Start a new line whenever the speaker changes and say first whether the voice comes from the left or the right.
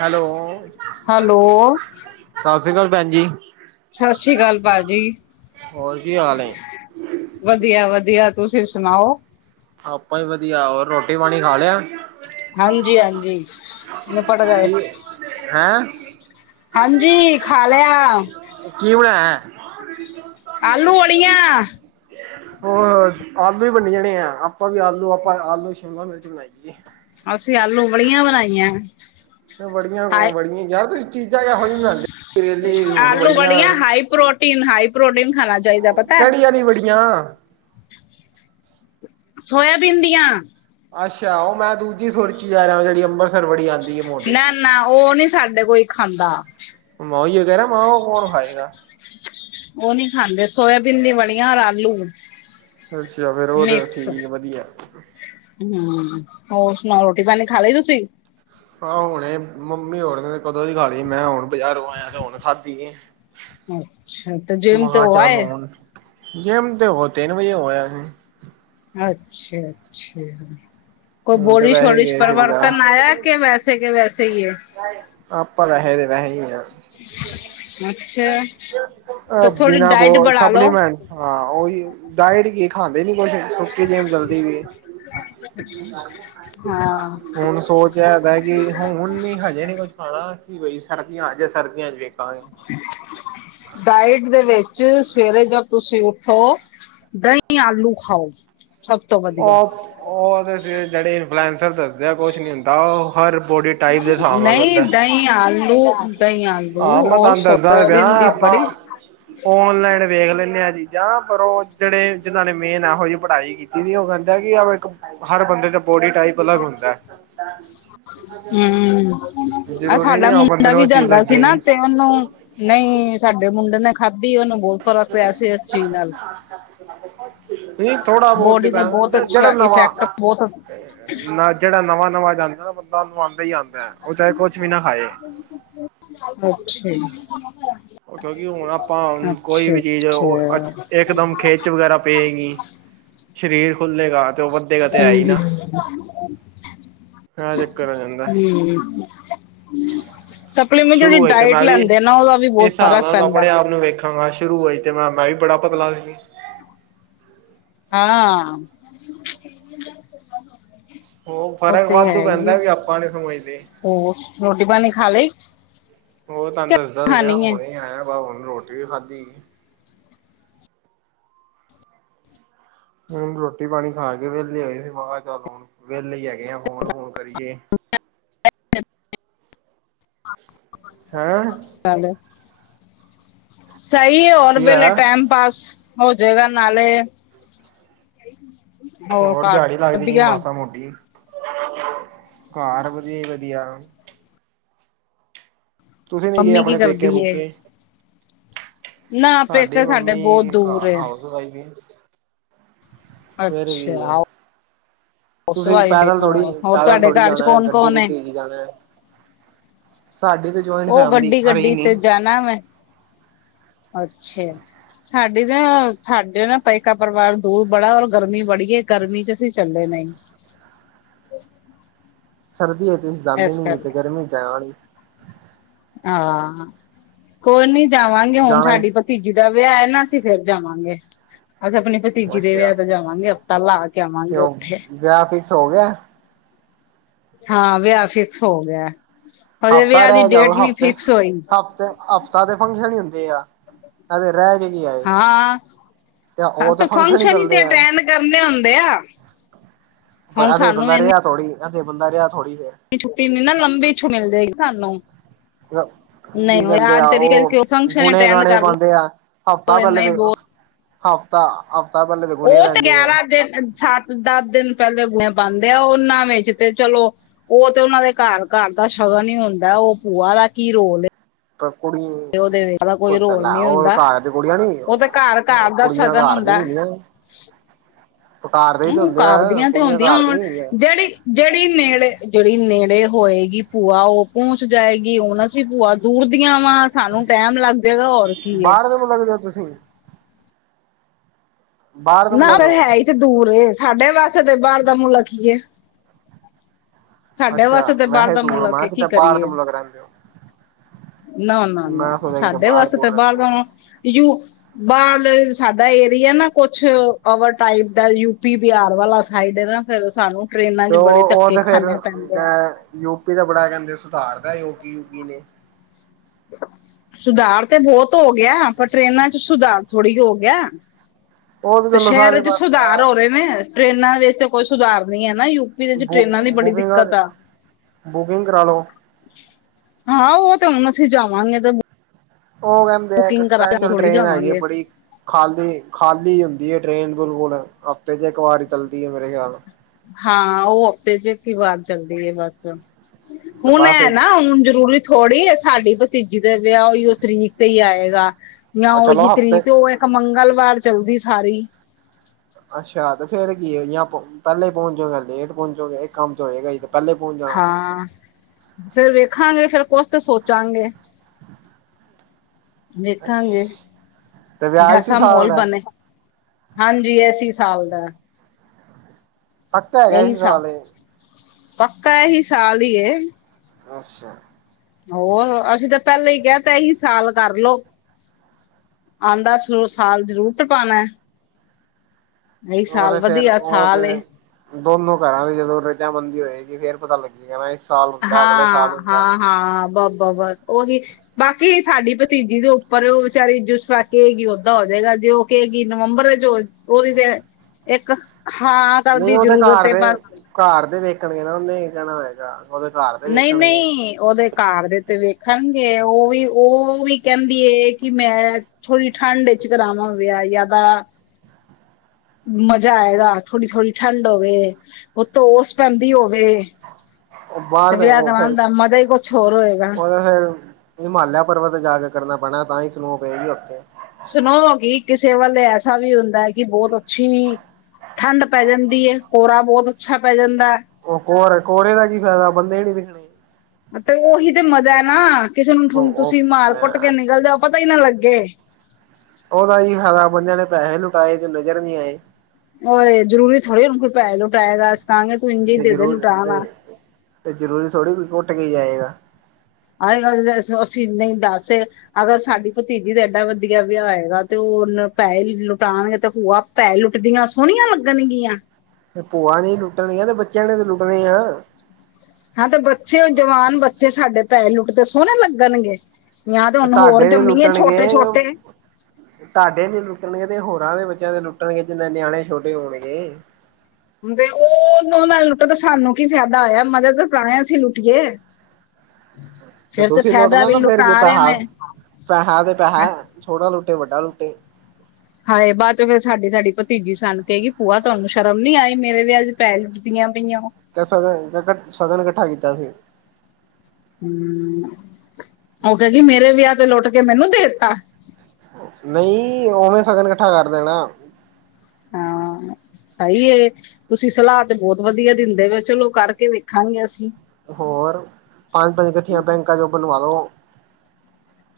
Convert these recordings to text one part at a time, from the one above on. right: Hello
left: hello
right: ਸਤਿ ਸ਼੍ਰੀ ਅਕਾਲ ਭੈਣ ਜੀ।
left: ਸਸਰੀਕਾਲ ਭਾਜੀ।
right: ਹੋਰ ਕੀ ਹਾਲ ਏ?
left: ਵਧੀਆ-ਵਧੀਆ, ਤੁਸੀਂ ਸੁਣਾਓ?
right: ਆਪਾ ਵੀ ਵਧੀਆ, ਹੋਰ, ਰੋਟੀ-ਪਾਣੀ ਖਾ ਲਿਆ?
left: ਹਾਂਜੀ-ਹਾਂਜੀ ਨਿਪਟ ਗਏ।
right: ਕੀ ਹੈਂ?
left: ਹਾਂਜੀ, ਖਾਲਿਆ।
right: ਕੀ ਬਣਾਇਆ ਐ?
left: ਆਲੂ ਵੜੀਆਂ।
right: ਹੋਰ, ਆਲੂ ਹੀ ਬੰਨਈ ਜਾਣੇ ਆ ਆਪਾਂ ਵੀ ਆਲੂ, ਆਪਾਂ ਆਲੂ ਸ਼ਿਮਲਾ ਮਿਰਚ ਬਣਾਈ ਸੀ।
left: ਅਸੀਂ ਆਲੂ ਬੜੀਆਂ ਬਣਾਈਆਂ।
right: ਵੜੀਆਂ ਹੋਰ
left: ਹਾਈ
right: ਵੜੀਆਂ, ਯਾਰ ਤੁਸੀ ਚੀਜ਼ਾਂ ਕਿਹੋ ਜਿਹੀ ਬਨਾਂਦੇ ਕਰੇਲੇ ਹੋਣ ਵੜੀਆਂ।
left: ਟੀਨ, ਹਾਈ ਪ੍ਰੋਟੀਨ ਖਾਣਾ ਚਾਹੀਦਾ ਪਤਾ ਐ।
right: ਕਿਹੜੀ ਵਾਲੀ ਵੜੀਆਂ?
left: ਸੋਇਆਬੀਨ ਦੀਆਂ।
right: ਅੱਛਾ, ਉਹ ਮੈਂ ਦੂਜੀ ਸੁਰਚੀ ਜਾ ਰਿਹਾਂ, ਜਿਹੜੀ ਅੰਬਰਸਰ ਵੜੀਆਂ।
left: ਨਾ-ਨਾ, ਉਹ ਨੀ ਸਾਡੇ ਕੋਈ ਖਾਂਦਾ।
right: ਮੌ ਈ ਅਗੈਰਾ, ਮੌ ਕੌਣ ਖਾਏਗਾ?
left: ਉਹ ਨੀ ਖਾਂਦੇ, ਸੋਇਆਬੀਨ ਦੀ ਵੜੀਆਂ ਔਰ ਆਲੂ।
right: ਅੱਛਾ, ਫੇਰ ਉਹ ਤੇ ਠੀਕ ਵਧੀਆ।
left: ਹੂੰ, ਹੋਰ ਸੁਣਾਓ ਰੋਟੀ-ਪਾਣੀ ਖਾਲੀ ਤੁਸੀ?
right: ਆ ਹੁਣੇ ਮੰਮੀ ਹੋਰਾ ਨੇ ਕਦੋਂ ਦੀ ਖਾ ਲਈ, ਮੈਂ ਹੁਣ ਬਜ਼ਾਰੋਂ ਆਇਆ ਤੇ ਹੁਣ ਖਾਦੀ ਏ।
left: ਅੱਛਾ ਜਿਮ ਤੋ ਹੋ ਆਏ।
right: ਜੇਮ ਤੇ ਹੋ ਤਿੰਨ ਵਜੇ ਹੋ ਆਇਆ।
left: ਅੱਛਾ ਅੱਛਾ। ਕੋਈ
right: ਹੁਣ ਤੇ
left: ਬੋਲੀ
right: ਵੈਸੇ
left: ਛੋਲੀ ਚ
right: ਗਏ ਸੀ
left: ਪਰਿਵਰਤਨ ਆਇਆ
right: ਬਾਜ਼ਾਰ
left: ਕੇ ਵੈਸੇ ਕੇ ਵੈਸੇ ਈ ਆ।
right: ਆਪਾਂ ਵੈਸੇ ਦੇ ਵੈਸੇ ਈ ਆ। ਅ
left: ਥੋੜੀ
right: ਬਿਨਾਂ
left: ਡਾਈਟ
right: ਬਹੁ
left: ਬਣਾ ਲਓ
right: ਸਪਲੀਮੈਂਟ ਹਾਂ ਉਹੀ ਡਾਇਟ ਕੀ ਖਾਂਦੇ ਨੀ ਕੁਛ ਸੁੱਕੀ ਜਿਮ ਜਲਦੀ ਵੀ
left: [unintelligible] ਹਾਂ
right: ਹੁਣ ਸੋਚ ਇਹਦਾ ਕੀ ਹੁਣ ਨੀ ਹਜੇ ਨੀ ਕੁਛ ਖਾਣਾ ਬਈ ਸਰਦੀਆਂ ਆਜੇ ਸਰਦੀਆਂ ਚ ਵੇਖਾਂਗੇ।
left: ਡਾਇਟ ਦੇ ਵਿੱਚ ਸਵੇਰੇ ਜਦ ਤੁਸੀਂ ਉੱਠੋ ਦਈ ਆਲੂ ਖਾਓ। ਸਭ ਤੋਂ ਵਧੀਆ
right: ਉਹ ਉਹਦੇ ਜਿ ਡੈਡੀ ਫਲੂਸਰੇ ਦੱਸ ਆ ਕੁਛ ਨ ਹੁੰਦਾ ਉਹ ਹਰ ਬੋਡੀ ਟਾਇਪ ਦੇ ਸਾਬ ਨਾਲ
left: ਨਹੀਂ
right: ਹੁੰਦਾ
left: ਆਲੂ ਦਹੀਂ ਆਲੂ
right: ਆ ਮੈਂ
left: ਔਰ
right: ਤੁਆਨੂੰ ਦਸਦਾ ਪਿਆ
left: ਸੋਇਆਬੀਨ ਦੀ
right: ਆਪਾਂ।
left: ਬੜੀ
right: ਔਨਲਾਈਨ ਵੇਖ ਲੈਂਨੇ ਆ ਚੀਜ਼ਾਂ ਪਰ ਉਹ ਜਿਹੜੇ ਜਿਨਾਂ ਨੇ ਮੇਨ ਇਹੋ ਜਿਹੀ ਪੜ੍ਹਾਈ ਕੀਤੀ ਦੀਦੀ ਉਹ ਕਹਿੰਦਾ ਆ ਕੀ ਹਰ ਬੰਦੇ ਦਾ ਬੋਡੀ ਟਾਇਪ ਅਲੱਗ ਹੁੰਦਾ।
left: ਹਮ ਆ
right: ਜ਼ਰੂਰੀ ਨੀ
left: ਸਾਡਾ
right: ਆਓ ਬੰਦੇ
left: ਮੁੰਡਾ
right: ਨੂੰ
left: ਵੀ
right: ਉਹ ਚੀਜ਼
left: ਜਾਂਦਾ ਸੀ ਨਾ
right: ਲੱਗੇਗੀ।
left: ਤੇ ਉਨੂੰ ਨਹੀਂ ਸਾਡੇ ਮੁੰਡੇ ਨੇ ਖਾਧੀ ਉਨੂੰ ਬੋਹ ਫਰਕ ਪਿਆ ਸੀ ਇਸ ਚੀਜ਼ ਨਾਲ
right: ਨਹੀਂ ਥੋੜਾ ਬੌਤ ਜਿੜਾ ਨਵਾ ਨਾ ਜਿਹੜਾ ਨਵਾਂ ਨਵਾਂ ਜਾਂਦਾ ਨਾ ਬੰਦਾ ਨ ਆਂਦਾ ਈ ਆਂਦਾ ਉਹ ਚਾਹੇ ਕੁਛ ਵੀ ਨਾ ਖਾਏ।
left: ਅੱਛਿਆ ਜੀ
right: ਕਿਉਂਕਿ ਹੁਣ ਆਪਾਂ ਕੋਈ ਵੀ ਚੀਜ਼
left: ਅੱਛਾ
right: ਉਹ ਇਕ ਦਮ ਖਿਚ ਵਗੈਰਾ ਪਏਗੀ ਸਰੀਰ ਖੁੱਲੇਗਾ ਤੇ ਉਹ ਤੇ ਹੈ ਹੀ ਨਾ
left: ਹੂੰ
right: ਇਹ ਚੱਕਰ ਹੋ ਜਾਂਦਾ
left: ਹੂੰ ਹੂੰ
right: ਸ਼ੁਰੂ ਹੋਈ ਤੇ ਮੈਂ ਵੀ
left: ਬਹੁਤ
right: ਇਸ ਸਾਬ
left: ਫਰਕ
right: ਨਾਲ
left: ਪੈਂਦਾ
right: ਆਪਣੇ ਆਪ ਨੂੰ ਵੇਖਾਂਗਾ ਸ਼ੁਰੂ ਹੋਈ ਤੇ ਮੈਂ ਮੈਂ ਵੀ ਬੜਾ ਪਤਲਾ ਸੀ
left: ਹਾਂ ਉਹ
right: ਫ਼ਰਕ
left: ਤੇ
right: ਵਾਧੂ
left: ਹੈ ਈ ਏ
right: ਪੈਂਦਾ ਵੀ ਆਪਾਂ ਨੀ ਸਮਝਦੇ
left: ਹੋਰ ਰੋਟੀ ਪਾਣੀ ਖਾ ਲਈ
right: ਹੋਰ ਤੁਆਨੂੰ ਦੱਸਦਾ ਤਾ ਪਿਆ
left: ਖਾਣੀ ਹੈ
right: ਹਣੇ ਆਇਆ ਵ ਹਣ ਰੋਟੀ ਵੀ ਖਾਧੀ। ਹੁਣ ਰੋਟੀ ਪਾਣੀ ਖਾ ਕੇ ਵਿਹਲੇ ਹੋਏ ਸੀ ਮੈਂ ਕਿਹਾ ਚੱਲ ਹੁਣ ਵਿਹਲੇ ਹੀ ਹੈਗੇ ਆ ਫੋਨ ਫੋਨ ਕਰੀਏ ਹੈਂ
left: ਚਲ ਸਹੀ ਔਰ
right: ਕੀ
left: ਵੇਲੇ
right: ਹੋਇਆ
left: ਟਾਈਮ ਪਾਸ ਹੋ ਜੇਗਾ ਨਾਲੇ
right: ਹੋਰ
left: ਘਰ
right: ਦਿਆੜੀ ਲੱਗਦੀ ਜ
left: ਵਧੀਆ
right: ਮਾਸਾ ਮੋਟੀ ਘਰ ਵਧੀਆ ਈ ਵਧੀਆ। ਤੁਸੀਂ ਨੀ ਗਏ
left: ਮੰਮੀ ਕੀ
right: ਆਪਣੇ ਪੇਕੇ
left: ਕਰਦੀ ਏ
right: ਪੂਕੇ
left: ਨਾ ਪੇਕੇ ਸਾਡੇ ਬੋਹ ਦੂਰ ਏ।
right: ਬਾਈ ਗਏ
left: ਅੱਛਿਆ
right: ਏ ਤੁਸੀਂ ਪੈਦਲ ਥੋੜੀ
left: ਹੋਰ
right: ਪੈਦਲ
left: ਤੁਹਾਡੇ
right: ਥੋੜ੍ਹੀ
left: ਘਰ ਚ
right: ਜਾਣਾ
left: ਕੌਣ
right: ਗੱਡੀ
left: ਕੌਣ ਹੈ
right: ਗੁੱਡੀ ਚ ਜਾਣਾ ਸਾਡੇ ਤੇ ਜੁਆਇੰਟ
left: ਉਹ
right: ਫੈਮਿਲੀ
left: ਗੱਡੀ
right: ਸਾਰੇ ਹੀ
left: ਗੱਡੀ
right: ਨੇ
left: ਤੇ ਜਾਣਾ ਮੈਂ ਅੱਛਿਆ। ਸਾਡੀ ਨਾ ਸਾਡੇ ਨਾ ਪੈਕਾ ਪਰਿਵਾਰ ਦੂਰ ਬੜਾ ਔਰ ਗਰਮੀ ਬੜੀ ਗਰਮੀ ਚ ਅਸੀਂ ਚੱਲੇ ਨਈ
right: ਸਰਦੀ ਹੈ ਤੇ ਜਾਂਦੇ
left: ਇਸ
right: ਨੀ ਤੇ
left: ਕਰਕੇ
right: ਗਰਮੀ ਜਾਣਾ ਨੀ
left: ਆਹ, ਕੋਈ ਨੀ ਜਾਵਾਂਗੇ ਹੁਣ
right: ਜਾਣਾ ਹੀ
left: ਸਾਡੀ ਭ ਭਤੀਜੀ ਦਾ ਵਿਆਹ ਹੈ ਨਾ ਅਸੀਂ ਫਿਰ ਜਾਵਾਂਗੇ, ਅਸੀਂ ਆਪਣੀ ਭਤੀਜੀ ਦੇ ਵਿਆਹ
right: ਅੱਛਾ
left: ਤੇ ਜਾਵਾਂਗੇ ਅਬ ਹਫਤਾ ਲਾ ਕੇ
right: ਤੇ
left: ਆਵਾਂਗੇ
right: ਉਹ
left: ਉੱਥੇ।
right: ਵਿਆਹ ਫਿਕਸ ਹੋ ਗਿਆ?
left: ਹਾਂ ਵਿਆਹ ਫਿਕਸ ਹੋ ਗਿਆ, ਹਜੇ
right: ਹਫ਼ਤਾ
left: ਵਿਆਹ ਦੀ ਡੇਟ ਨੀ ਫਿਕਸ ਹੋਈ।
right: ਹਫਤਾ ਦੇ ਫੰਕਸ਼ਨ ਹੀ ਹੁੰਦੇ ਆ, ਨਾਲੇ ਰਹਿ ਕੇ ਕੀ ਆਏ
left: ਹਾਂ ਹਾਂ, ਤੇ ਫੰਕਸ਼ਨ ਹੀ ਤੇ ਅਟੈਂ ਕਰਨੇ ਹੁੰਦੇ ਆ। ਹੁਣ
right: ਵਿਆਹ ਤੇ
left: ਸਾਨੂੰ
right: ਬੰਦਾ ਰਿਹਾ ਥੋੜੀ, ਇਹਨਾਂ ਦੇ ਬੰਦਾ ਰਿਹਾ ਥੋੜੀ ਹੈ
left: ਇਕ ਛੁੱਟੀ ਨੀ ਨਾ ਲੰਬੀ, ਇਥੋੰ ਮਿਲ ਜਾਏਗੀ ਸਾਨੂੰ
right: ਚ ਕੀ
left: ਨਹੀਂ ਉਹ
right: ਕਹਿੰਦੇ ਆ
left: ਅੱਜ ਤਰੀਕੇ
right: ਉਹ,
left: ਕਿਉਂ ਫੰਕਸ਼ਨ
right: ਗੁਣੇ
left: ਅਟੈਂਡ
right: ਗਾਣੇ
left: ਕਰ
right: ਬਣਦੇ ਆ, ਹਫ਼ਤਾ
left: ਲਓ
right: ਪਹਿਲੇ
left: ਇੰਨਾ ਹੀ
right: ਤੇ
left: ਬਹੁਤ
right: ਹਫ਼ਤਾ, ਹਫ਼ਤਾ ਪਹਿਲੇ ਤੇ ਗੁਣੇ ਰਹਿੰਦੇ ਆਂ
left: ਫੇਰ ਸਾਤ ਦਸ ਦਿਨ ਪਹਿਲੇ ਗੁਣੇ ਬਣਦੇ ਆ, ਉਹਨਾਂ ਵਿਚ ਤੇ ਚਲੋ ਉਹ ਤੇ, ਉਹਨਾਂ ਦੇ ਘਰ, ਘਰ ਦਾ ਸ਼ਗਨ ਹੀ ਹੁੰਦਾ ਏ, ਉਹ ਭੂਆ ਦਾ ਕੀ ਰੋਲ ਹੈ
right: ਪਰ ਕੁੜੀ,
left: ਦਾ ਕੋਈ
right: ਘੁਟ
left: ਰੋਲ ਨਹੀਂ
right: ਲਾਓ, ਉਹ
left: ਹੁੰਦਾ
right: ਘਰ ਦੀਆਂ ਕੁੜੀਆਂ ਨੀ,
left: ਉਹ ਤੇ ਘਰ ਘਰ ਦਾ
right: ਕੁੜੀਆਂ
left: ਸ਼ਗਨ
right: ਘਰ ਦੀਆਂ
left: ਹੁੰਦਾ
right: ਹੁੰਦੀਆਂ [inaudible] ਘਰ ਦੇ ਹੀ
left: ਨਹੀ
right: ਤੇ
left: ਉਹ
right: ਹੁੰਦੇ
left: ਘਰ
right: ਆ
left: ਦੀਆਂ ਤੇ
right: ਕੁੜੀਆਂ
left: ਹੁੰਦੀਆ
right: ਘਰ
left: ਹੁਣ,
right: ਦੀਆਂ ਹੈਗੀਆਂ
left: ਜੇੜੀ ਜੇੜੀ ਨੇੜੇ, ਜੇੜੀ ਨੇੜੇ ਹੋਏਗੀ ਭੂਆ, ਉਹ ਪਹੁੰਚ ਜਾਏਗੀ ਹੁਣ ਅਸੀ ਭੂਆ ਦੂਰ ਦੀਆਂ ਵਾ, ਸਾਨੂੰ ਟੈਮ ਲੱਗ ਜਾਏਗਾ ਹੋਰ ਕੀ ਏ
right: ਲੱਗਦੇ ਹੋ ਤੁਸੀਂ ਬਾਹਰ ਦੇ
left: ਨਾ
right: ਮੁਲਕ
left: ਫੇਰ
right: ਹੋ
left: ਹੈ ਹੀ ਦੂਰ ਏ, ਸਾਡੇ ਵਾਸਤੇ ਬਾਹਰ ਦਾ ਮੁਲਕ ਹੀ ਏ ਸਾਡੇ
right: ਅੱਛਾ
left: ਵਾਸਤੇ ਤੇ ਬਾਹਰ
right: ਵੈਸੇ
left: ਦਾ
right: ਦੂਰ
left: ਮੁਲਕ
right: ਮੈਂ
left: ਏ, ਕੀ
right: ਕਿਤੇ ਬਾਹਰ ਦੇ
left: ਕਰੀਏ।
right: ਮੁਲਕ ਰਹਿੰਦੇ ਹੋ
left: ਨਾ- ਨਾ- ਨਾ
right: ਮੈਂ ਸੋਚਿਆ ਕਿਤੇ
left: ਸਾਡੇ
right: ਬਾਹਰ
left: ਵਾਸਤੇ ਤਾਂ
right: ਬੂਰ ਰਹਿੰਦੇ
left: ਬਾਹਰਲਾ
right: ਹੋ
left: ਹਮ ਯੂ ਬਾਹਰਲੇ, ਸਾਡਾ ਏਰੀਆ ਨਾ ਕੁਛ, ਓਵਰ ਟਾਈਪ ਦਾ ਯੂਪੀ ਬਿਹਾਰ ਵਾਲਾ ਸਾਈਡ ਏ ਨਾ ਫੇਰ ਸਾਨੂੰ ਟ੍ਰੇਨਾਂ
right: ਤੇ
left: 'ਚ ਬੜੇ
right: ਉਹ, ਉਹ
left: ਧੱਕੇ
right: ਤੇ ਫੇਰ
left: ਖਾਣੇ ਪੈਂਦੇ ਆ
right: ਕਹਿ, ਯੂਪੀ ਦਾ ਬੜਾ ਕਹਿੰਦੇ ਸੁਧਾਰਦਾ ਯੋਗੀ, ਯੂਗੀ ਨੇ
left: ਸੁਧਾਰ ਤੇ ਬਹੁਤ ਹੋ ਗਿਆ, ਪਰ ਟ੍ਰੇਨਾਂ 'ਚ ਸੁਧਾਰ ਥੋੜ੍ਹੀ ਹੋ ਗਿਆ
right: ਉਹ
left: ਤੇ
right: ਚਲੋ
left: ਸ਼ਹਿਰ
right: ਸਾਰੇ
left: 'ਚ
right: ਪਾਸੇ ਆ
left: ਸੁਧਾਰ ਹੋ ਰਹੇ ਨੇ, ਟ੍ਰੇਨਾਂ ਵਿਚ ਤੇ ਕੋਈ ਸੁਧਾਰ ਨੀ ਨਾ ਯੂ ਯੂਪੀ ਦੇ ਵਿਚ
right: ਬੁ
left: ਟ੍ਰੇਨਾਂ ਦੀ ਬੜੀ
right: ਬੁਕਿੰਗ
left: ਦਿੱਕਤ ਆ
right: ਬੁਕਿੰਗ ਕਰਾ ਲਓ।
left: ਹਾਂ ਉਹ ਤੇ ਹੁਣ ਅਸੀ ਜਾਵਾਂਗੇ ਤੇ
right: ਉਹ ਕਹਿੰਦੇ ਏ ਇੱਕ
left: ਬੁਕਿੰਗ ਕਰਾ ਕੇ
right: ਸਪੈਸ਼ਲ
left: ਥੋੜੀ
right: ਟ੍ਰੇਨ ਹੈਗੀ
left: ਜਾਵਾਂਗੇ
right: ਬੜੀ ਖਾਲੀ, ਖਾਲੀ ਹੁੰਦੀ ਹੈ ਟ੍ਰੇਨ ਬਿਲਕੁਲ, ਹਫ਼ਤੇ 'ਚ ਇੱਕ ਵਾਰੀ ਚੱਲਦੀ ਹੈ ਮੇਰੇ ਖਿਆਲ
left: ਹਾਂ ਉਹ ਹਫ਼ਤੇ 'ਚ ਇਕ ਈ ਵਾਰ ਚੱਲਦੀ ਐ ਬਸ।
right: ਤੇ
left: ਹੁਣ
right: ਬਸ
left: ਹੈ ਨਾ ਹੁਣ ਜ਼ਰੂਰੀ ਥੋੜੀ ਐ, ਸਾਡੀ ਭਤੀਜੀ ਦੇ ਵਿਆਹ ਉਹੀ ਤਰੀਕ ਤੇ ਹੀ ਆਏਗਾ, ਜਾਂ
right: ਚਲੋ
left: ਉਹੀ
right: ਹਫ਼ਤੇ
left: ਤਰੀਕ ਉਹ ਇਕ ਮੰਗਲਵਾਰ ਚੱਲਦੀ ਸਾਰੀ
right: ਅੱਛਾ, ਤੇ ਫਿਰ ਕੀ, ਜਾਂ ਪਹਿਲੇ ਹੀ ਪਹੁੰਚੋਗੇ ਜਾਂ ਲੇਟ ਪਹੁੰਚੋਗੇ, ਇਕ ਕੰਮ ਤੇ ਹੋਏਗਾ ਹੀ ਪਹਿਲੇ ਪਹੁੰਚ ਜਾਣਾ
left: ਹਾਂ, ਫਿਰ ਵੇਖਾਂਗੇ ਫੇਰ ਕੁਛ ਤੇ ਸੋਚਾਂਗੇ। ਵੇਖਾਂਗੇ,
right: ਤੇ ਵਿਆਹ ਇਸੀ
left: ਜੈਸਾ
right: ਸਾਲ
left: ਮਾਹੌਲ
right: ਦਾ
left: ਬਣੇ। ਹਾਂਜੀ ਐਸੀ ਸਾਲ ਦਾ
right: ਪੱਕਾ ਹੈਗਾ
left: ਇਹੀ
right: ਇਸ
left: ਸਾ,
right: ਸਾਲ ਇਹ
left: ਪੱਕਾ ਐਹੀ ਸਾਲ ਈ ਏ।
right: ਅੱਛਾ
left: ਹੋਰ ਅਸੀਂ ਤਾਂ ਪਹਿਲਾਂ ਹੀ ਕਹਿ ਤਾ ਇਹੀ ਸਾਲ ਕਰ ਲਓ। ਆਦਾ ਉਸਨੂੰ ਸਾਲ ਜ਼ਰੂਰ ਟਪਾਣਾ।
right: ਉਹ ਤੇ ਫੇਰ ਉਹ
left: ਸਾਲ ਏ
right: ਤੇ, ਦੋਨੋ ਘਰਾਂ ਦੀ ਜਦੋਂ ਰਜਾ ਮੰਦੀ ਹੋਏਗੀ ਫੇਰ ਪਤਾ ਲੱਗੇ। ਇਸ ਸਾਲ
left: ਹਾਂ, ਹਾਂ-ਹਾਂ ਬ ਬ ਬੱਸ ਉਹੀ ਬਾਕੀ ਸਾਡੀ ਭਤੀਜੀ ਦੇ ਉੱਪਰ ਉਹ ਵਿਚਾਰੀ ਜਿਸ ਤਰ੍ਹਾਂ ਕਹੇਗੀ ਓਦਾਂ ਹੋ ਜਾਏਗਾ ਜੇ ਉਹ ਕਹੇਗੀ ਨਵੰਬਰ ਏ ਜੋ, ਉਹਦੀ ਤੇ, ਇੱਕ ਹਾਂ ਕਰਨ
right: ਨਹੀਂ
left: ਦੀ
right: ਉਹਦੇ
left: ਜ਼ਰੂਰਤ
right: ਘਰ
left: ਏ
right: ਦੇ
left: ਬਸ।
right: ਘਰ ਦੇ ਵੇਖਣ ਗਏ ਨਾ ਉਹਨੇ ਕੀ ਕਹਿਣਾ ਹੋਏਗਾ। ਉਹਦੇ ਘਰ ਦੇ ਵੇਖਣਗੇ।
left: ਨਹੀਂ-ਨਹੀਂ ਉਹਦੇ ਘਾਰ ਦੇ ਤੇ ਵੇਖਣਗੇ ਉਹ ਵੀ ਉਹ ਵੀ ਕਹਿੰਦੀ ਏ ਕਿ ਮੈਂ ਥੋੜੀ ਠੰਡ 'ਚ ਕਰਾਵਾਂ ਵਿਆਹ ਜਾਂ ਤਾਂ
right: [inaudible]
left: ਮਜ਼ਾ ਆਏਗਾ ਥੋੜ੍ਹੀ-ਥੋੜ੍ਹੀ ਠੰਡ ਹੋਵੇ, ਉਹ ਓਸ ਪੈਂਦੀ ਹੋਵੇ।
right: ਉਹ ਬਾਹਰ
left: ਤੇ
right: ਦੇ
left: ਵਿਆਹ
right: ਉਹ
left: ਕਰਾਉਣ
right: ਫਿਰ,
left: ਦਾ ਮਜ਼ਾ ਹੀ ਕੁਛ ਹੋਰ ਹੋਏਗਾ
right: ਉਹਦਾ ਫੇਰ ਹਿਮਾਲਿਆ ਪਰਵਤ ਜਾ ਕੇ ਕਰਨਾ ਪੈਣਾ ਤਾਂ ਹੀ ਸਨੋ ਪਏਗੀ ਉੱਥੇ।
left: ਸੁਣੋਗੀ ਕਿਸੇ ਵੱਲ ਐਸਾ ਵੀ ਹੁੰਦਾ ਹੈ ਕਿ ਬਹੁਤ ਅੱਛੀ ਠੰਡ ਪੈ ਜਾਂਦੀ ਏ ਕੋਰਾ ਬਹੁਤ ਅੱਛਾ ਪੈ ਜਾਂਦਾ।
right: ਉਹ ਕੋਰ ਕੋਹਰੇ ਦਾ ਕੀ ਫਾਇਦਾ ਬੰਦੇ ਨੀ ਦੀਖਣੇ।
left: ਤੇ ਉਹੀ ਤੇ ਮਜ਼ਾ ਐ ਨਾ ਕਿਸੇ ਨੂੰ
right: ਉਹ
left: ਤੁਸੀਂ ਮਾਰ
right: ਮੈਂ
left: ਕੁੱਟ ਕੇ ਨਿਕਲ ਜਾਓ ਪਤਾ ਈ ਨਾ ਲੱਗੇ।
right: ਉਹਦਾ ਕੀ ਫਾਇਦਾ ਬੰਦਿਆਂ ਨੇ ਪੈਸੇ ਲੁਟਾਏ ਤੇ ਨਜ਼ਰ ਨੀ ਆਏ।
left: ਉਹ ਇਹ ਜ਼ਰੂਰੀ ਥੋੜੀ ਹੁਣ ਕੋਈ ਪੈਸੇ ਲੁਟਾਏਗਾ ਅਸੀਂ ਕਹਾਂਗੇ ਤੂੰ ਇੰਨੇ ਹੀ
right: ਤੇ
left: ਦੇ ਦੇ
right: ਜ਼ਰੂਰ
left: ਲੁਟਾ
right: ਤੇ
left: ਨਾ।
right: ਤੇ ਜ਼ਰੂਰੀ ਥੋੜ੍ਹੀ ਕੁੱਟ ਕੇ ਹੀ ਜਾਏਗਾ।
left: ਆਏਗਾ ਅਸੀਂ ਨਹੀਂ ਦਾਸੇ। ਅਗਰ ਸਾਡੀ ਭਤੀਜੀ ਦਾ ਐਡਾ ਵਧੀਆ ਵਿਆਹ ਹੈਏਗਾ ਤੇ ਉਹ ਪੈਸੇ ਲੁਟਾਉਣਗੇ ਤੇ ਭੂਆ ਪੈਹੇ ਲੁੱਟਦੀਆਂ ਸੋਹਣੀਆਂ ਲੱਗਣਗੀਆਂ।
right: ਭੂਆ ਨੇ ਈ ਲੁੱਟਣੀਆਂ ਤੇ ਬੱਚਿਆਂ ਨੇ ਤੇ ਲੁੱਟਣੇ ਈ ਆ।
left: ਹਾਂ ਤੇ ਬੱਚੇ ਜਵਾਨ ਬੱਚੇ ਸਾਡੇ ਪੈਰ ਲੁੱਟ ਤੇ ਸੋਹਣੇ ਲੱਗਣਗੇ। ਜਾਂ ਤੇ ਹੁਣ ਹੋਰ
right: ਤੁਹਾਡੇ ਨੀ
left: ਜੰਮੀਏ
right: ਲੁੱਟਣਗੇ
left: ਛੋਟੇ-ਛੋਟੇ।
right: ਤੁਹਾਡੇ ਨੀ ਲੁੱਟਣਗੇ ਤੇ ਹੋਰਾਂ ਦੇ ਬੱਚਿਆਂ ਦੇ ਲੁੱਟਣਗੇ ਜਿੰਨਾ ਨਿਆਣੇ ਛੋਟੇ ਹੋਣਗੇ।
left: ਤੇ ਉਹ ਦੇ ਨਾਲ ਲੁੱਟੋ ਤਾਂ ਸਾਨੂੰ ਕੀ ਫਾਇਦਾ ਹੋਇਆ ਮਜ਼ੇ ਤਾਂ ਏ ਅਸੀਂ ਲੁੱਟੀਏ।
right: ਤੇ
left: ਫਿਰ
right: ਤੁਸੀਂ ਲੁੱਟ
left: ਫਾਇਦਾ
right: ਲੋ
left: ਵੀ
right: ਨਾ ਫੇਰ
left: ਲੁਟਾ
right: ਕੀ
left: ਰਹੇ
right: ਪੈਹਾ,
left: ਨੇ
right: ਪੈਹਾ ਤੇ ਪੈਹਾ।
left: ਹੈਂ।
right: ਛੋਟਾ ਲੁੱਟੇ, ਵੱਡਾ ਲੁੱਟੇ।
left: ਹਾਏ ਬਾਅਦ 'ਚ ਫਿਰ ਸਾਡੀ ਸਾਡੀ ਭਤੀਜੀ ਸਾਨੂੰ ਕਹੇਗੀ ਭੂਆ ਤੁਹਾਨੂੰ ਸ਼ਰਮ ਨੀ ਆਈ ਮੇਰੇ ਵਿਆਹ 'ਚ ਪੈਸੇ ਲੁੱਟਦੀਆਂ ਪਈਆਂ ਓ।
right: ਕੇ ਸਗਨ-ਸਗਨ ਇਕੱਠਾ ਕੀਤਾ ਸੀ।
left: ਹੂੰ ਉਹ ਕਹੇਗੀ ਮੇਰੇ ਵਿਆਹ ਤੇ ਲੁੱਟ ਕੇ ਮੈਨੂੰ ਦੇ ਤਾ।
right: ਨਹੀਂ ਉਵੇਂ ਸਗਨ ਇਕੱਠਾ ਕਰ ਦੇਣਾ। [inaudible]
left: ਸਹੀ ਏ, ਤੁਸੀਂ ਸਲਾਹ ਤੇ ਬਹੁਤ ਵਧੀਆ ਦਿੰਦੇ ਪਏ ਓ ਚਲੋ ਕਰਕੇ ਵੇਖਾਂਗੇ ਅਸੀਂ।
right: ਹੋਰ, ਪੰਜ-ਪੰਜ ਇਕੱਠੀਆਂ ਬੈਂਕਾਂ ਜੋ ਬਣਵਾ ਲੋ?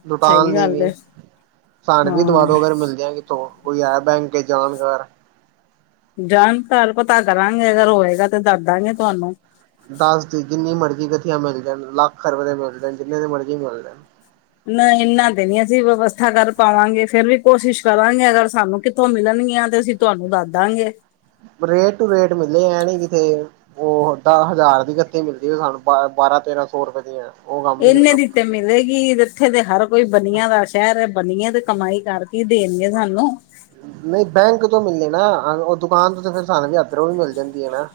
right: ਲੁਟਾਉਣ
left: ਸਹੀ
right: ਲਈ
left: ਗੱਲ
right: ਵੀ,
left: ਹੈ
right: ਸਾਡੇ ਵੀ ਦਵਾ
left: ਹਾਂ
right: ਦੋ ਅਗਰ ਮਿਲ ਜਾਏਗੇ। ਤੋ, ਕੋਈ ਹੈ ਬੈਂਕ ਕੇ ਜਾਣਕਾਰ।
left: ਜਾਣਕਾਰ ਪਤਾ ਕਰਾਂਗੇ ਅਗਰ ਹੋਏਗਾ ਤੇ ਦੱਸਦਾਂਗੇ ਤੁਹਾਨੂੰ।
right: ਦੱਸ ਦੀ ਜਿੰਨੀ ਮਰਜ਼ੀ ਗਥੀਆ ਮਿਲ ਜਾਣ ਲੱਖ ਰੁਪਏ ਦੇ ਮਿਲ ਜਾਣ ਜਿੰਨੇ ਦੇ ਮਰਜ਼ੀ ਮਿਲ ਜਾਣ।
left: ਨਾ ਇਹਨਾਂ ਤੇ ਨੀ ਅਸੀਂ ਵਿਵਸਥਾ ਕਰ ਪਾਵਾਂਗੇ ਫਿਰ ਵੀ ਕੋਸ਼ਿਸ਼ ਕਰਾਂਗੇ ਅਗਰ ਸਾਨੂੰ ਕਿੱਥੋਂ ਮਿਲਣਗੀਆਂ ਤੇ ਅਸੀਂ ਤੁਵਾਨੂੰ ਦੱਹਦਾਂ ਗੇ?
right: ਰੇਟ ਟੂ ਰੇਟ ਮਿਲੇਗਾ। ਐ ਨੀ ਕਿ ਇਥੇ ਉਹ ਦੱਹ ਹਜ਼ਾਰ ਦੀ ਗੱਧੀ ਮਿਲਦੀ। ਉਹ ਸਾਨੂੰ ਬਾ-ਬਾਰਾਂ ਤੇਰਾਂ ਸੋ ਰੁਪਏ ਦੀਆਂ
left: ਏਨੇ ਦੀ ਤੇ ਮਿਲੇਗੀ। ਇੱਥੇ ਦੇ ਹਰ ਕੋਈ ਬਨੀਆਂ ਦਾ ਸ਼ਹਿਰ ਐ। ਬਨੀਏ ਤੇ ਕਮਾਈ ਕਰਕੇ ਦੇਣਗੇ ਸਾਨੂੰ।
right: ਨਹੀਂ ਬੈਂਕ ਤੋਂ ਮਿਲਨੇ ਨਾ। ਉਹ ਦੁਕਾਨ ਤੋਂ ਤੇ ਫਿਰ ਸਾਨੂੰ ਵੀ ਅਦਰੋਂ ਵੀ ਮਿਲ ਜਾਂਦੀ ਐ ਨਾ।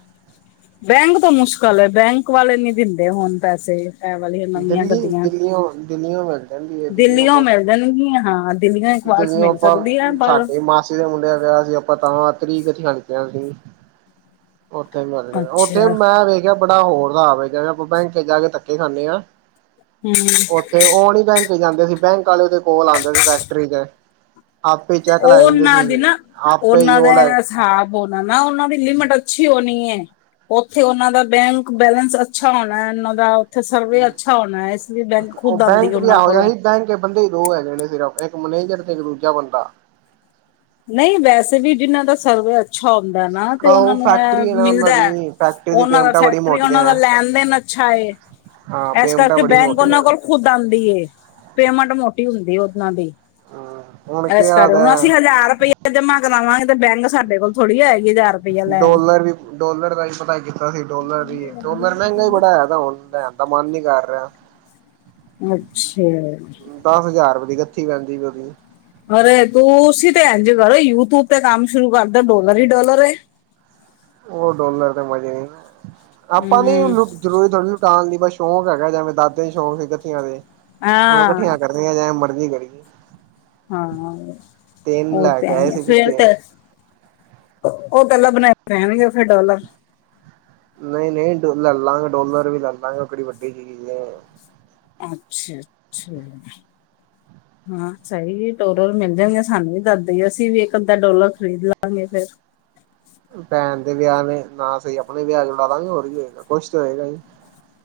left: ਬੈਂਕ ਤੋਂ ਮੁਸ਼ਕਲ ਐ। ਬੈਂਕ ਵਾਲੇ ਨੀ ਦਿੰਦੇ ਹੁਣ ਪੈਸੇ। ਐ ਵਾਲੀ ਹਿਰ ਨਵੀਆਂ
right: ਦਿੱਲੀ
left: ਗੱਡੀਆਂ।
right: ਦਿੱਲੀਓ ਦਿੱਲੀਓ ਮਿਲ ਜਾਂਦੀ ਹੈ
left: ਦਿੱਲੀਓ ਮਿਲ ਜਾਣਗੀਆਂ, ਹਾਂ। ਦਿੱਲੀਓ ਇਹ ਕਬਾੜ 'ਚ ਮਿਲ ਸਕਦੀਐ। ਪਰ
right: ਇਹ ਦਾ ਮੁੰਡੇ ਵਿਆਹ ਸੀ। ਆਪਾਂ ਤਾਂ ਤਰੀਕ ਇਥੇ ਦਾ ਰੱਖਿਆ ਸੀ। ਉੱਥੇ ਈ ਮਰਲੇਗਾ। ਉੱਥੇ
left: ਅੱਛਾ
right: ਮੈਂ ਵੇਖ ਵੇਖਿਆ, ਬੜਾ ਹੋਰ ਸਾਬ ਏ। ਜਿਵੇਂ ਆਪਾਂ ਬੈਂਕ 'ਚ ਜਾ ਕੇ ਧੱਕੇ ਖਾਂਨੇ ਆ
left: ਹਮ
right: ਉੱਥੇ, ਉਹ ਨੀ ਬੈਂਕ ਜਾਂਦੇ ਸੀ। ਬੈਂਕ ਆਲੇ ਉਹਦੇ ਕੋਲ ਆਉਂਦੇ ਸੀ। ਫੈ ਟਰੀ 'ਚ ਆਪੇ ਚੈੱਕ ਲੈ ਜਾਂਦੇ ਸੀ।
left: ਉਹਨਾਂ
right: ਆਪੇ ਈ ਉਹ ਲੈ
left: ਹੋਨਾ ਨਾ। ਉਹਨਾਂ ਦੀ ਲਿਮਿਟ ਅੱਛੀ ਹੋਨੀ ਏ। ਉੱਥੇ ਉਹਨਾਂ ਦਾ ਬੈਂਕ-ਬੈਲੇੈਂਸ ਅੱਛਾ ਹੋਣਾ, ਉਹਨਾਂ ਦਾ ਉੱਥੇ ਸਰਵੇ ਅੱਛਾ ਹੋਣਾ ਐ। ਇਸ ਲਈ ਬੈਂਕ
right: ਉਹ
left: ਖੁਦ ਆਂਦੀ
right: ਬੈਂਕ ਵੀ
left: ਉਹਨਾਂ
right: ਇਹੋ ਜਿਹਾ
left: ਕੋਲੋਂ
right: ਸੀ ਬੈਂਕ ਦੇ ਬੰਦੇ ਈ ਦੋ ਹੈਗੇ ਨੇ ਸਿਰਫ਼। ਇੱਕ ਮੇਨੇਜਰ ਤੇ ਇੱਕ ਦੂਜਾ ਬੰਦਾ।
left: ਨਹੀਂ ਵੈਸੇ ਵੀ ਜਿਹਨਾਂ ਦਾ ਸਰਵੇ ਅ ਅੱਛਾ ਹੁੰਦਾ ਨਾ ਤੇ ਉਹਨਾਂ
right: ਉਹ
left: ਨੂੰ ਐ
right: ਫੈਕਟਰੀ ਹੈ ਨਾ ਉਹਨਾਂ
left: ਮਿਲਦਾ।
right: ਦੀ ਫੈਕਟਰੀ ਦੀ
left: ਉਹਨਾਂ ਦਾ
right: ਪੇਮੈਂਟਾਂ ਬੜੀ
left: ਫੈਕਟਰੀ,
right: ਮੋਟੀਆਂ
left: ਉਹਨਾਂ ਦਾ
right: ਹੈ
left: ਲੈਣ-ਦੇਣ ਅੱਛਾ ਏ।
right: ਹਾਂ
left: ਇਸ
right: ਪੇਮੈਂਟਾਂ
left: ਕਰਕੇ
right: ਬੜੀ
left: ਬੈਂਕ
right: ਮੋਟੀਆਂ
left: ਉਹਨਾਂ ਕੋਲ ਖੁਦ ਆਂਦੀ ਏ। ਪੇਮੈਂਟ ਮੋਟੀ ਹੁੰਦੀ ਓਨਾਂ ਦੀ।
right: ਹਾਂ ਹੁਣ ਕੀ
left: ਐਸ ਕਰ
right: ਹਾਲ ਹੈ
left: ਹੁਣ ਅਸੀਂ ਹਜ਼ਾਰ ਰੁਪੀਆ ਜਮਾਂ ਕਰਾਨਾ ਏ ਤੇ ਬੈਂਕ ਸਾਡੇ ਕੋਲ਼ ਥੋੜ੍ਹੀ ਆਏਗੀ। ਹਜ਼ਾਰ ਰੁਪਇਆ ਲੈਣ
right: ਡੌਲਰ ਵੀ। ਡੌਲਰ ਦਾ ਈ ਪਤਾ ਕੀਤਾ ਸੀ। ਡੌਲਰ ਵੀ, ਡੌਲਰ ਮਹਿੰਗਾ ਹੀ ਬੜਾ ਹੋਇਆ ਦਾ ਹੁਣ। ਬੈ ਦਾ ਮਨ ਨੀ ਕਰ ਰਿਹਾ।
left: ਅੱਛਾ।
right: ਦਸ ਹਜ਼ਾਰ ਰੁਪਏ ਦੀ ਗੱਥੀ ਪੈਂਦੀ ਪ‌ਈ ਉਹਦੀ।
left: ਅਰੇ ਤੂੰ ਸੀ ਤੇ ਐਂਜ ਕਰੋ, ਯੂਟਿਊਬ ਤੇ ਕੰਮ ਸ਼ੁਰੂ ਕਰਦੋ। ਡੋਲਰ ਈ ਡੋਲਰ ਏ।
right: ਉਹ ਡੋਲਰ ਦੇ ਮਜ਼ੇ ਨੀ ਨਾ ਹੈ। ਆਪਾਂ ਨੀ ਊ
left: ਹਮ
right: ਲੁੱਟ ਜ਼ਰੂਰੀ ਥੋੜ੍ਹੀ ਨੀ ਲੁਟਾਣ ਦੀ। ਬਸ ਸ਼ੌਂਕ ਹੈਗਾ ਜਿਵੇਂ ਮੇਰੇ ਦਾਦੇ ਸ਼ੌਕ ਸੀ ਗੱਥੀਆਂ ਦੇ। ਉਹ
left: ਹਾਂ
right: ਇਕੱਠੀਆਂ ਕਰ ਉਹਨਾਂ ਦਾ ਮਰਜ਼ੀ ਕੜੀਏ
left: ਹਾਂ,
right: ਤਿੰਨ
left: ਉਹ
right: ਲੈ
left: ਤੇ
right: ਕੇ ਆਏ
left: ਐਂਈ ਐ।
right: ਸੀ
left: ਫੇਰ
right: ਪਿੱਛੇ
left: ਤੇ ਉਹ ਗੱਲਾ ਬਣਾਏ ਰਹਿਣਗੇ ਫਿਰ ਡੌਲਰ
right: ਨਹੀਂ-ਨਹੀਂ ਡ, ਲੈਲਾਂ ਗੇ, ਡੌਲਰ ਵੀ ਲੈਲਾਂ ਗੇ। ਉਹ ਕਿਹੜੀ ਵੱਡੀ ਚੀਜ਼ ਐ।
left: ਅੱਛਾ-ਅੱਛਾ।
right: [inaudible]
left: ਹਾਂ, ਸਹੀ ਏ। ਟੋਡਰ ਮਿਲ ਜਾਣਗੇ, ਸਾਨੂੰ ਵੀ ਦੱਸਦੇਈ। ਅਸੀਂ ਵੀ ਇੱਕ ਅੱਧਾ ਡੋਲਰ ਖ਼ਰੀਦ ਲਾਂਗੇ ਫੇਰ।
right: ਭੈਣ ਦੇ ਵਿਆਹ ਨੇ ਨਾ ਸਹੀ। ਆਪਣੇ ਵਿਆਹ 'ਚ ਓਡਾਦਾ ਗੇ। ਹੋਰ ਕੀ ਹੋਏਗਾ, ਕੁਛ ਤਾਂ ਹੋਏਗਾ ਈ।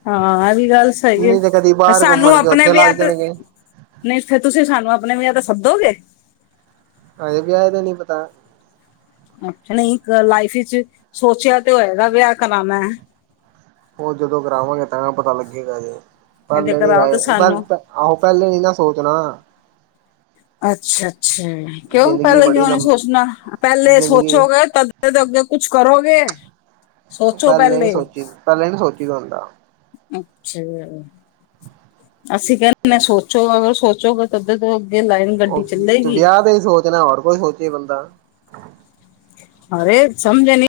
left: ਹਾਂ, ਐਹ ਵੀ ਗੱਲ ਸਹੀ ਐ।
right: ਕਦੀ
left: ਪਰ
right: ਬਾਹਰ
left: ਸਾਨੂੰ
right: ਘੁੰਮਣ ਕੇ
left: ਆਪਣੇ
right: ਉੱਥੇ ਲੱਗ
left: ਵਿਆਹ ਤੇ
right: ਜਾਣਗੇ
left: ਨਹੀਂ ਫੇਰ ਤੁਸੀਂ ਸਾਨੂੰ ਆਪਣੇ ਵਿਆਹ ਤੇ ਸੱਦੋਗੇ?
right: ਹਜੇ ਵਿਆਹ ਦਾ ਈ ਨੀ ਪਤਾ
left: ਕੁਛ ਨਹੀਂ, ਅ ਲਾਈਫ ਇਚ ਸੋਚਿਆ ਤੇ ਹੋਏਗਾ। ਵਿਆਹ ਕਰਾਂਣਾ ਐ।
right: ਉਹ ਜਦੋਂ ਕਰਾਵਾਂਗੇ ਤਾਂ ਪਤਾ ਲੱਗੇਗਾ ਵਿਆਹ
left: ਇਹਦੇ
right: ਪਹਿਲੇ ਨੀ
left: ਕਰਾਓ ਤੇ
right: ਰਾਏ। ਬਸ
left: ਸਾਨੂੰ
right: ਪ ਆਹੋ ਪਹਿਲੇ ਨੀ ਨਾ ਸੋਚਣਾ।
left: ਅੱਛਾ-ਅੱਛਾ, ਕਿਉਂ
right: ਜ਼ਿੰਦਗੀ
left: ਪਹਿਲੇ
right: ਬੜੀ
left: ਕਿਉਂ ਨੀ
right: ਲੰਬ
left: ਸੋਚਣਾ ਪਹਿਲੇ
right: ਜ਼ਿੰਦਗੀ
left: ਸੋਚੋਗੇ ਤ ਫਿਰ ਤੇ ਅੱਗੇ ਕੁਛ ਕਰੋਗੇ, ਸੋਚੋ
right: ਨੀ
left: ਪਹਿਲੇ।
right: ਸੋਚੀ ਪਹਿਲੇ ਨੀ ਸੋਚੀ ਦਾ ਹੁੰਦਾ।
left: ਅੱਛਾ, ਅਸੀਂ ਕਹਿੰਦੇ ਨੇ ਸੋਚੋ, ਅਗਰ ਸੋਚੋ ਅੱਗੇ ਲਾਇ
right: ਦੁਨੀਆ ਦਾ ਈ ਸੋਚਣਾ, ਹੋਰ ਕੋਈ ਸੋਚੇ ਬੰਦਾ।
left: ਅਰੇ, ਸਮਝ ਨੀ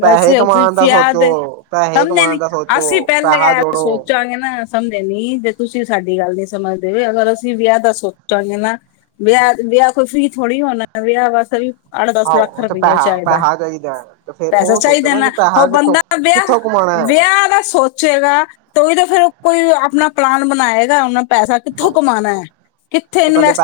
right: ਪੈਸੇ
left: ਅਸੀ ਅ
right: ਕਮਾਣ ਦਾ ਸੋਚੋ
left: ਫਿਆਦ ਏ,
right: ਪੈਸੇ
left: ਸਮਝਦੇ
right: ਕਮਾਣ
left: ਨੀ
right: ਦਾ ਸੋਚੋ
left: ਅਸੀਂ ਪਹਿਲੇ
right: ਪੈਹਾ
left: ਐ
right: ਜੋੜੋ।
left: ਸੋਚਾਂਗੇ ਨਾ ਸਮਝਦੇ ਨੀ, ਜੇ ਤੁਸੀਂ ਸਾਡੀ ਗੱਲ ਨੀ ਸਮਝਦੇ ਅਗਰ ਅਸੀ ਵਿਆਹ ਦਾ ਸੋਚਾਂਗੇ ਨਾ ਵਿਆਹ-ਵਿਆਹ ਕੋਈ ਫ੍ਰੀ ਥੋੜ੍ਹੀ ਹੋਣਾ, ਵਿਆਹ ਵਾਸਤੇ ਵੀ ਅੱਠ-ਦਸ ਲੱਖ
right: ਆਹੋ ਤੇ
left: ਰੁਪਈਆ
right: ਪੈਹਾ
left: ਚਾਹੀਦਾ,
right: ਪੈਹਾ ਚਾਹੀਦਾ ਤੇ ਫੇਰ
left: ਪੈਸਾ
right: ਉਹ ਸੋਚੋ
left: ਚਾਹੀਦਾ
right: ਕਿ
left: ਨਾ ਉਹ
right: ਪੈਹਾ ਕਿੱਥੋਂ
left: ਬੰਦਾ ਵਿਆਹ,
right: ਕਿੱਥੋਂ ਕਮਾਣਾ ਹੈ।
left: ਵਿਆਹ ਦਾ ਸੋਚੇਗਾ ਤੋ ਈ ਤਾਂ ਫੇਰ ਕੋਈ ਅਪਣਾ ਪਲਾਨ ਬਣਾਏਗਾ ਉਹਨਾਂ ਪੈਸਾ ਕਿੱਥੋਂ ਕਮਾਣਾ ਐ, ਕਿੱਥੇ
right: ਤੇ ਪਹਿਲੇ
left: ਇਨਵੈਸਟ